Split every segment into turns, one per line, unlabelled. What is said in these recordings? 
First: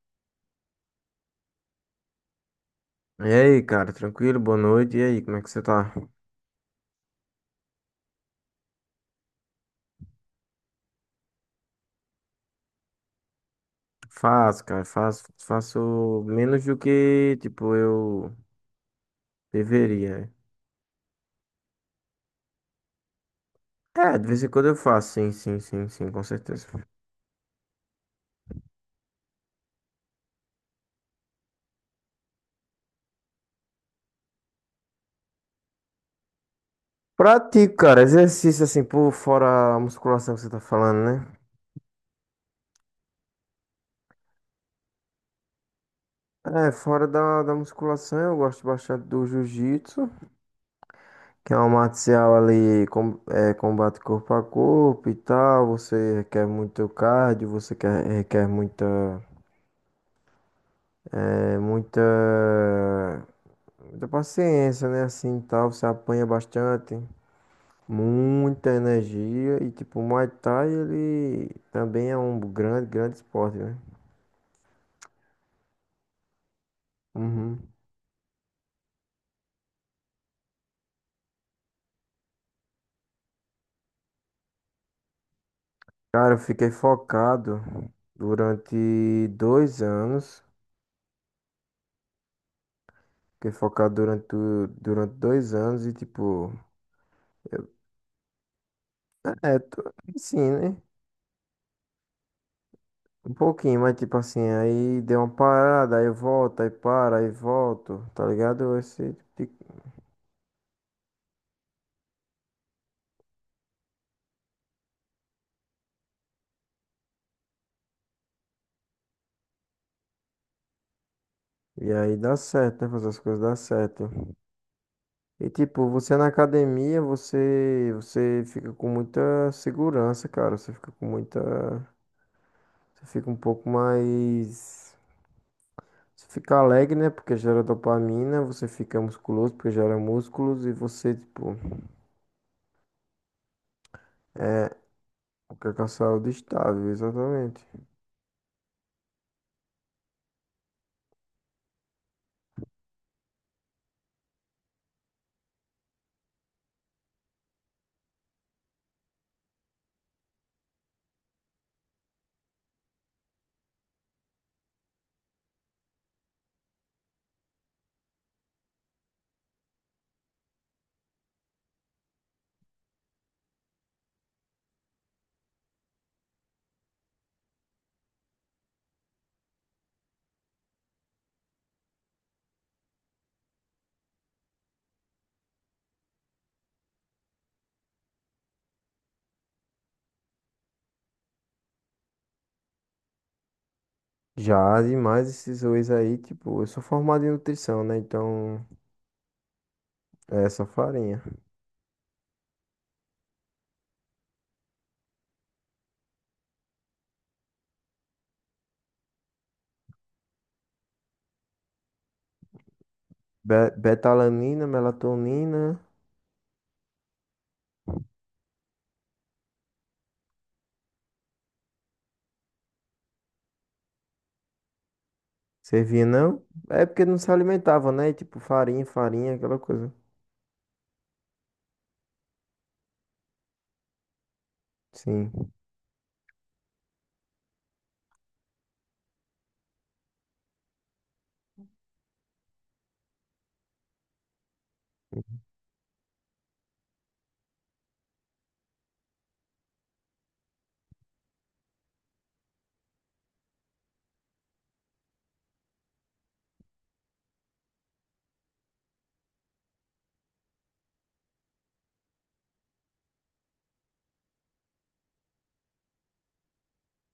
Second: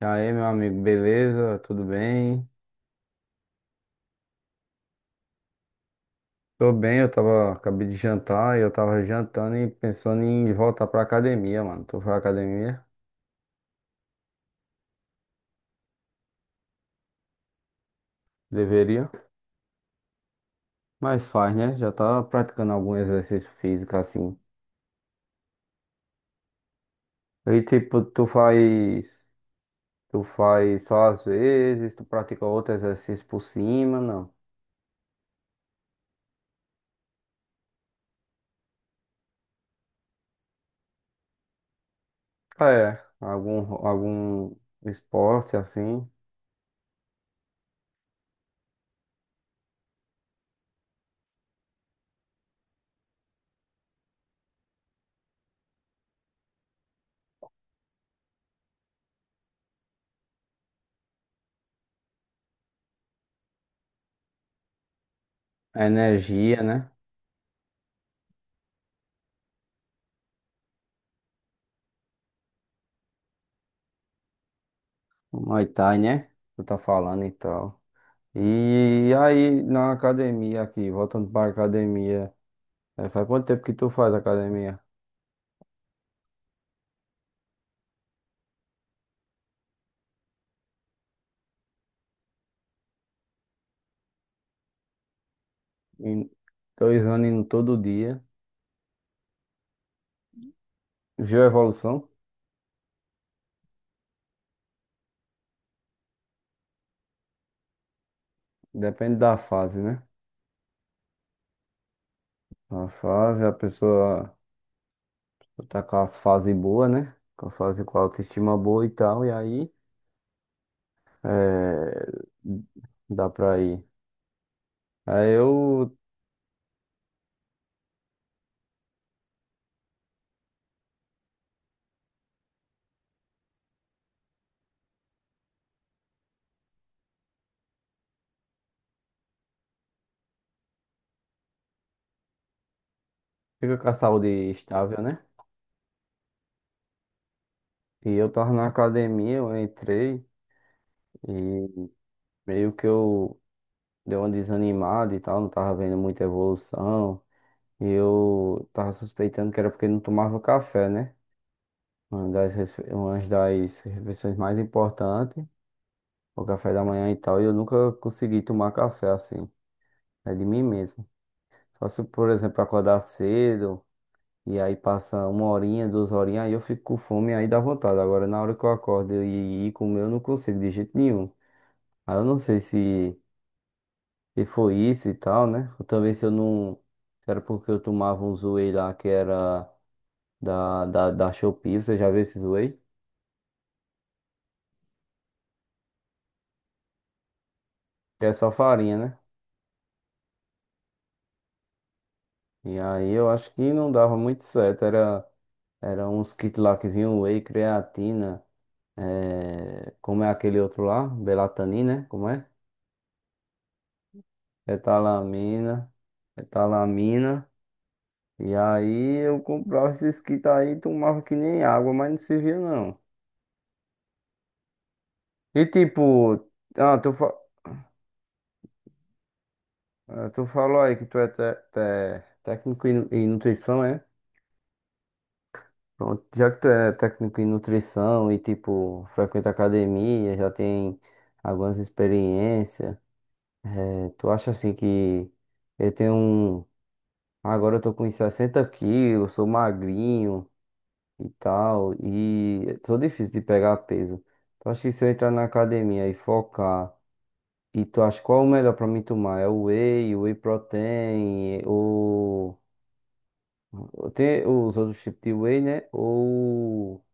E aí, meu amigo, beleza? Tudo bem?
E aí, cara, tranquilo? Boa noite. E aí, como é que você tá?
Tô bem, acabei de jantar e eu tava jantando e pensando em voltar pra academia, mano. Tu foi à academia?
Faço, cara, faço menos do que, tipo, eu
Deveria,
deveria.
mas faz, né? Já tá praticando algum exercício físico
É, de
assim.
vez em quando eu faço, sim, sim, sim, sim, com certeza.
E tipo, tu faz só às vezes, tu pratica outro exercício por cima, não?
Pratico, cara, exercício assim, por fora a musculação que você tá falando, né?
Ah, é, algum esporte assim.
É, fora da musculação, eu gosto bastante do jiu-jitsu, que é uma arte marcial ali, com, é, combate corpo a corpo e tal. Você requer muito cardio, você quer, requer muita, é, muita Muita paciência, né? Assim, tal,
A
você apanha
energia, né?
bastante, muita energia e tipo, o Muay Thai, ele também é um grande, grande esporte, né?
O Muay Thai, né? Tu tá falando e
Uhum.
tal. E aí, na academia aqui, voltando para academia, faz quanto tempo que tu faz academia?
Cara, eu fiquei focado durante 2 anos. Fiquei focado durante, durante 2 anos e,
Em
tipo,
dois anos indo
eu,
todo dia.
tô, assim, né?
Viu a evolução?
Um pouquinho, mas, tipo, assim, aí deu uma parada, aí volta, aí para, aí volto, tá ligado? Esse,
Depende da
tipo
fase, né? Na fase, a pessoa tá com a fase boa, né? Com a fase com a autoestima boa e tal, e aí
e aí
eh,
dá certo, né? Fazer as
dá
coisas dá
pra ir.
certo.
Aí
E tipo,
eu
você na academia, você fica com muita segurança, cara. Você fica com muita, você fica um pouco mais, você fica alegre, né? Porque gera dopamina, você fica musculoso porque gera músculos e você, tipo,
fico com a saúde estável, né?
fica com a saúde estável, exatamente.
E eu tava na academia, eu entrei e meio que eu. Deu uma desanimada e tal, não tava vendo muita evolução. E eu tava suspeitando que era porque não tomava café, né? Uma das refeições mais importantes, o café da manhã e tal, e eu nunca consegui tomar café assim, é de mim mesmo. Só se, por exemplo, acordar cedo e aí passa uma horinha, duas horinhas, aí eu fico com fome, aí dá vontade. Agora, na hora que eu acordo e ir comer, eu não consigo de jeito nenhum. Aí eu não sei se. E foi isso e tal, né? Ou também se eu não. se Era porque eu tomava um whey lá que era da Shopee. Você já viu esses whey?
Já demais esses whey aí, tipo, eu sou formado em nutrição, né?
Que é só
Então,
farinha, né?
é essa farinha.
E aí eu acho que não dava muito certo. Era uns kits lá que vinham whey, creatina, como é aquele outro lá? Belatanina, né? Como é?
Betalanina, melatonina,
Betalamina, betalamina. E aí eu comprava esses kits aí e tomava que nem água, mas não servia não. E tipo,
servia não? É
ah,
porque
tu,
não se alimentava, né? E, tipo, farinha, farinha, aquela coisa.
ah, tu falou aí que tu é técnico em nutrição, é?
Sim.
Pronto, já que tu é técnico em nutrição e, tipo, frequenta academia, já tem algumas experiências, tu acha assim que eu tenho um. Agora eu tô com uns 60 quilos, sou magrinho e tal, e sou difícil de pegar peso. Tu acha que se eu entrar na academia e focar, e tu acha qual é o melhor pra mim tomar? É o whey protein, ou. Tem os outros tipos de whey, né? Ou.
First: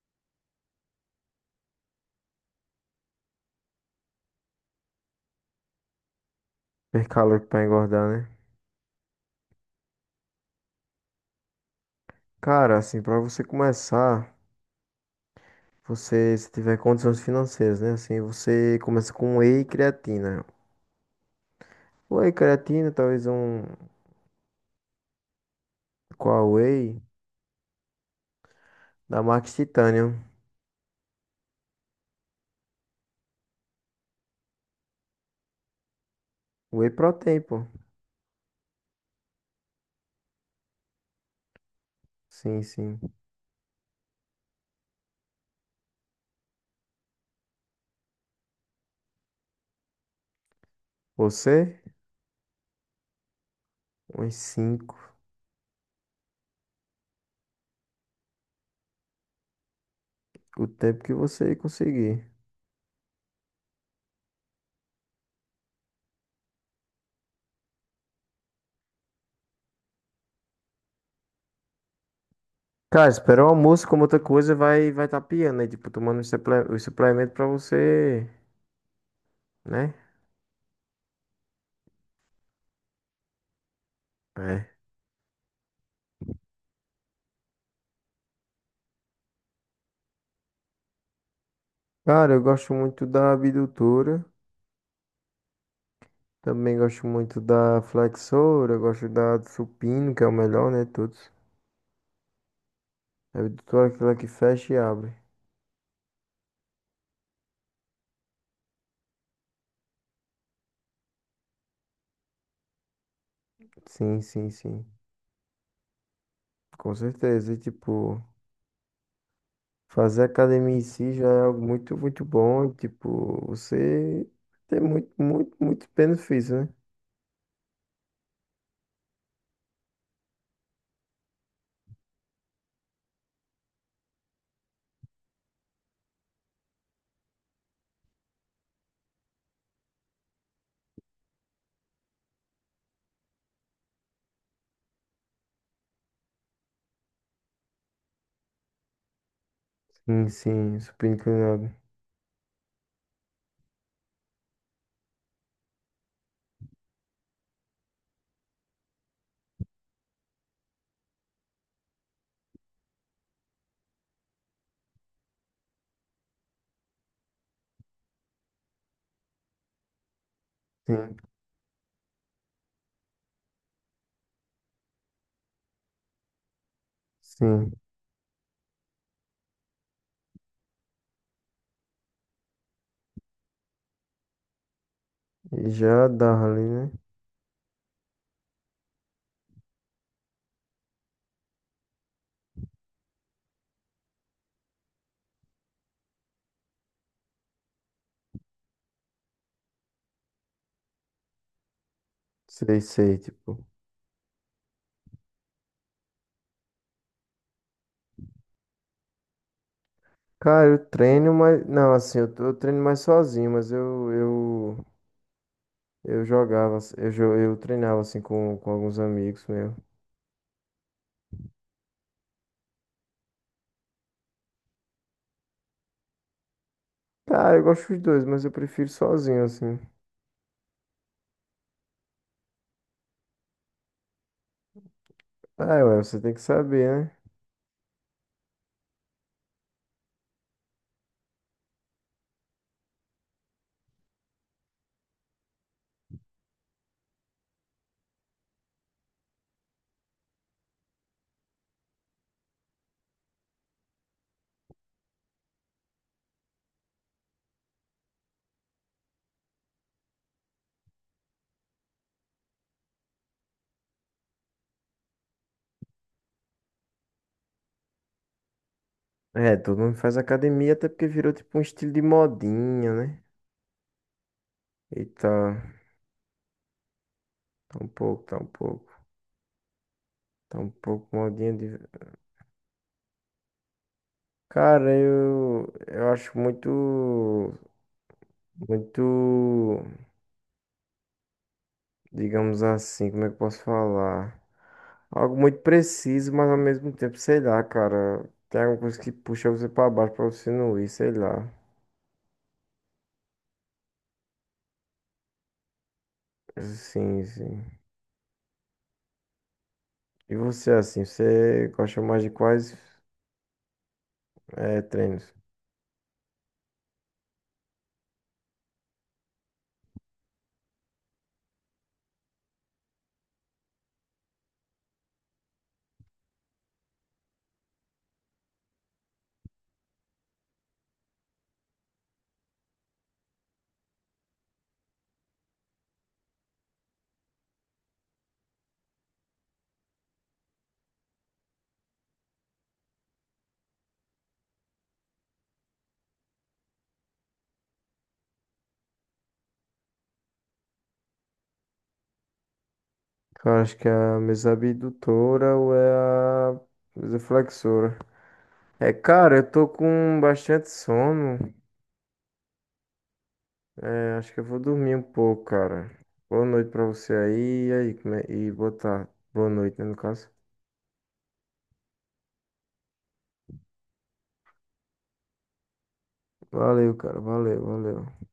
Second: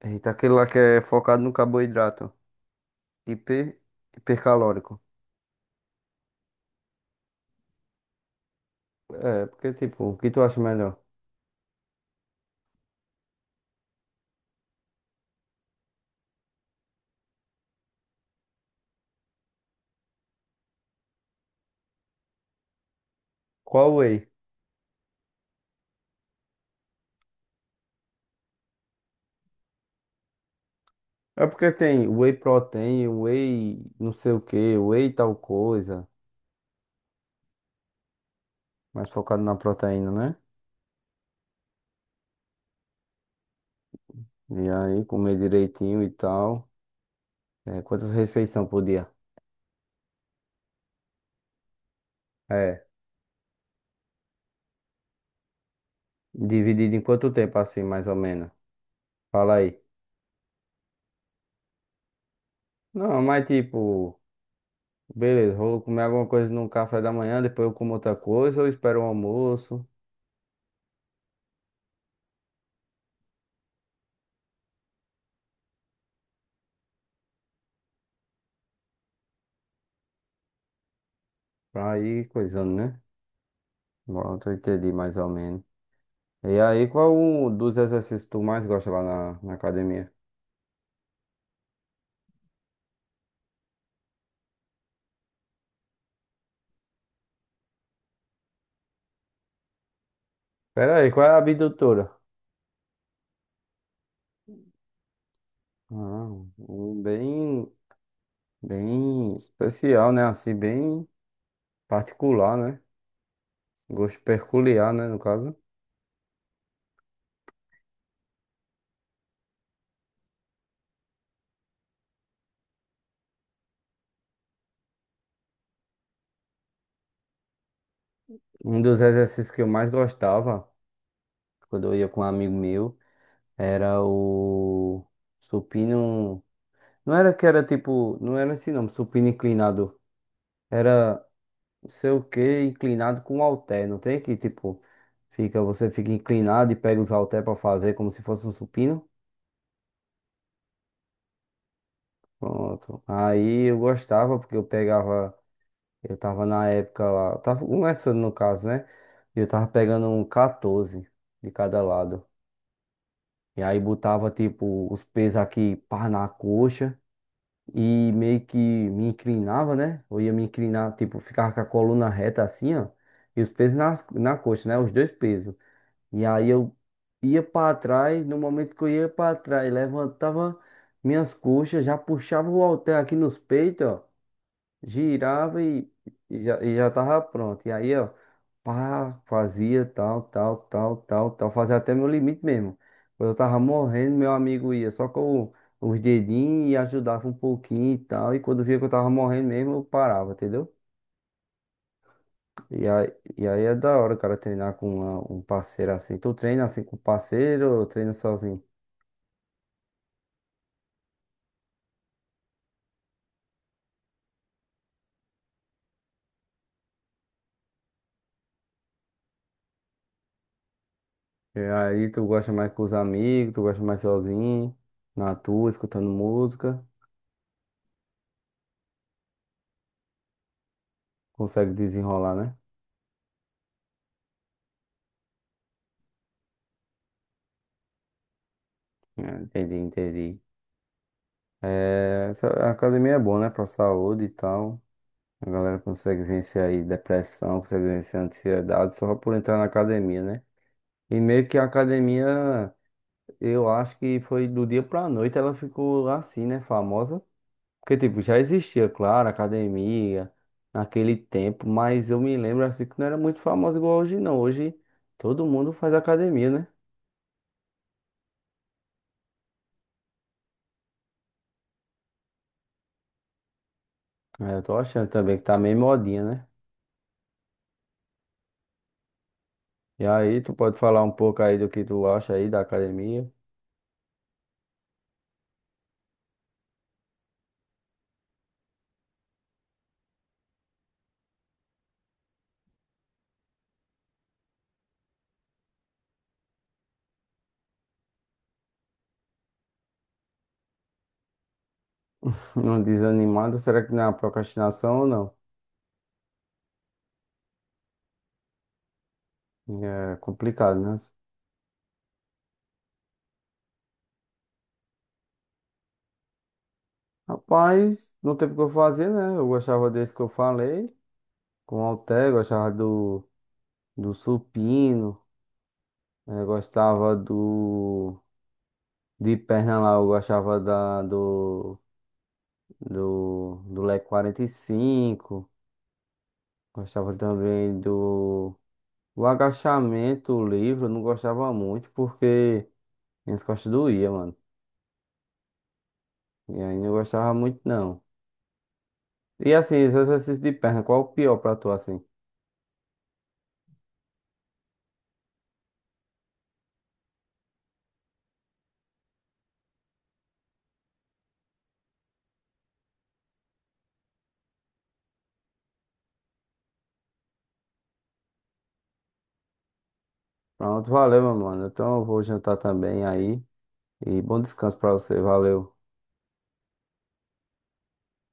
Eita, aquele lá que é focado no carboidrato. Hiper... Hipercalórico.
Per calórico pra engordar, né?
É, porque tipo, o que tu acha melhor?
Cara, assim, pra você começar, você, se tiver condições financeiras, né? Assim, você começa com um whey e creatina. Whey creatina, talvez um...
Qual whey?
Qual whey? Da Max Titanium.
É porque tem whey protein, whey não sei o que, whey tal coisa.
Whey protein, pô.
Mais focado na proteína, né?
Sim, sim.
E aí, comer direitinho e tal. É, quantas refeições por dia?
Você?
É.
Uns cinco.
Dividido em quanto tempo, assim, mais ou menos? Fala aí.
O tempo que você conseguir.
Não, mas tipo. Beleza, vou comer alguma coisa no café da manhã, depois eu como outra coisa, ou espero o almoço,
Cara, esperar o almoço, como outra coisa, vai tá piando, né? Tipo, tomando os os suplementos pra você, né?
pra ir coisando, né? Pronto, eu
É.
entendi mais ou menos. E aí, qual um dos exercícios tu mais gosta lá na academia?
Cara, eu gosto muito da abdutora. Também gosto muito da flexora, gosto da do supino, que é o melhor, né?
Pera aí, qual é
Todos.
a abdutora?
É toda aquela que fecha e abre.
Ah, um bem, bem especial, né? Assim, bem particular, né? Gosto
Sim, sim, sim.
peculiar, né, no caso.
Com certeza. E, tipo, fazer academia em si já é algo muito, muito bom. E, tipo, você tem muito, muito, muito benefício, né?
Um dos exercícios que eu mais gostava, quando eu ia com um amigo meu, era o supino. Não era que era tipo, não era assim não, supino inclinado. Era não sei o que, inclinado com halter, não tem? Que tipo, você fica inclinado e pega os halter pra fazer como se fosse um supino.
Sim, sim. Supino inclinado.
Pronto. Aí eu gostava, porque eu tava na época lá, tava começando no caso, né? E eu tava pegando um 14 de cada lado. E aí botava tipo os pesos aqui, pá, na coxa. E meio que me inclinava, né? Eu ia me inclinar,
Sim,
tipo, ficava com a coluna reta assim, ó, e os pesos na coxa, né? Os dois pesos. E aí eu ia
sim.
para trás, no momento que eu ia para trás, levantava minhas coxas, já puxava o halter aqui nos peitos, ó, girava,
E
e,
já dá
e já,
ali,
e já
né?
tava pronto. E aí, ó, pá, fazia tal, tal, tal, tal, tal, fazia até meu limite mesmo. Quando eu tava morrendo, meu amigo ia só com os dedinhos e ajudava um pouquinho e tal. E quando via que eu tava morrendo mesmo, eu parava, entendeu?
Sei,
E aí,
sei,
e aí
tipo.
é da hora, o cara, treinar com um parceiro assim. Tu treina assim com parceiro ou treina sozinho?
Cara, eu treino, mas. Não, assim, eu, eu treino mais sozinho, mas eu, eu. Eu jogava, eu, eu treinava assim com alguns amigos meu.
E aí, tu gosta mais com os amigos, tu gosta mais sozinho, na tua, escutando música,
Ah, eu gosto dos dois, mas eu prefiro sozinho assim.
consegue desenrolar, né?
Ah, ué, você tem que saber, né?
Ah, entendi, entendi. É, a academia é boa, né? Pra saúde e tal. A galera consegue vencer aí depressão, consegue vencer ansiedade só por entrar na academia, né? E meio que a academia, eu acho que foi do dia pra noite ela ficou assim, né? Famosa. Porque, tipo, já existia, claro, academia naquele tempo, mas eu me lembro assim que não era muito famosa igual hoje, não. Hoje todo mundo faz academia, né?
É, todo mundo faz academia até porque virou tipo um estilo de modinha, né?
É, eu tô achando
Eita,
também que tá meio modinha, né?
tá um pouco, tá um pouco,
E aí, tu
tá um
pode falar um
pouco
pouco
modinha
aí do
de.
que tu acha aí da academia?
Cara, eu acho muito, muito. Digamos assim, como é que eu posso falar? Algo muito preciso, mas ao mesmo tempo, sei lá, cara. Tem alguma coisa que puxa você pra baixo pra você não ir, sei lá.
Não desanimado, será que não é uma procrastinação ou não?
Sim, sim.
É
E você,
complicado, né?
assim, você gosta mais de quais treinos?
Rapaz, não teve o que eu fazer, né? Eu gostava desse que eu falei, com o halter, gostava do supino, gostava do. De perna lá, eu gostava do leg 45, gostava também do. O agachamento livre, eu não gostava muito, porque. Minhas costas doía, mano. E aí não gostava muito, não. E assim, esse exercício de perna, qual o pior pra tu, assim?
Cara, acho que é a mesa abdutora ou é a mesa flexora. É, cara, eu tô com bastante sono. É, acho que eu vou dormir um pouco, cara. Boa noite pra você aí. E aí, e boa tarde. Boa noite, né, no caso.
Pronto, valeu, meu mano. Então eu vou jantar também aí. E bom descanso pra você, valeu.
Valeu, cara. Valeu, valeu.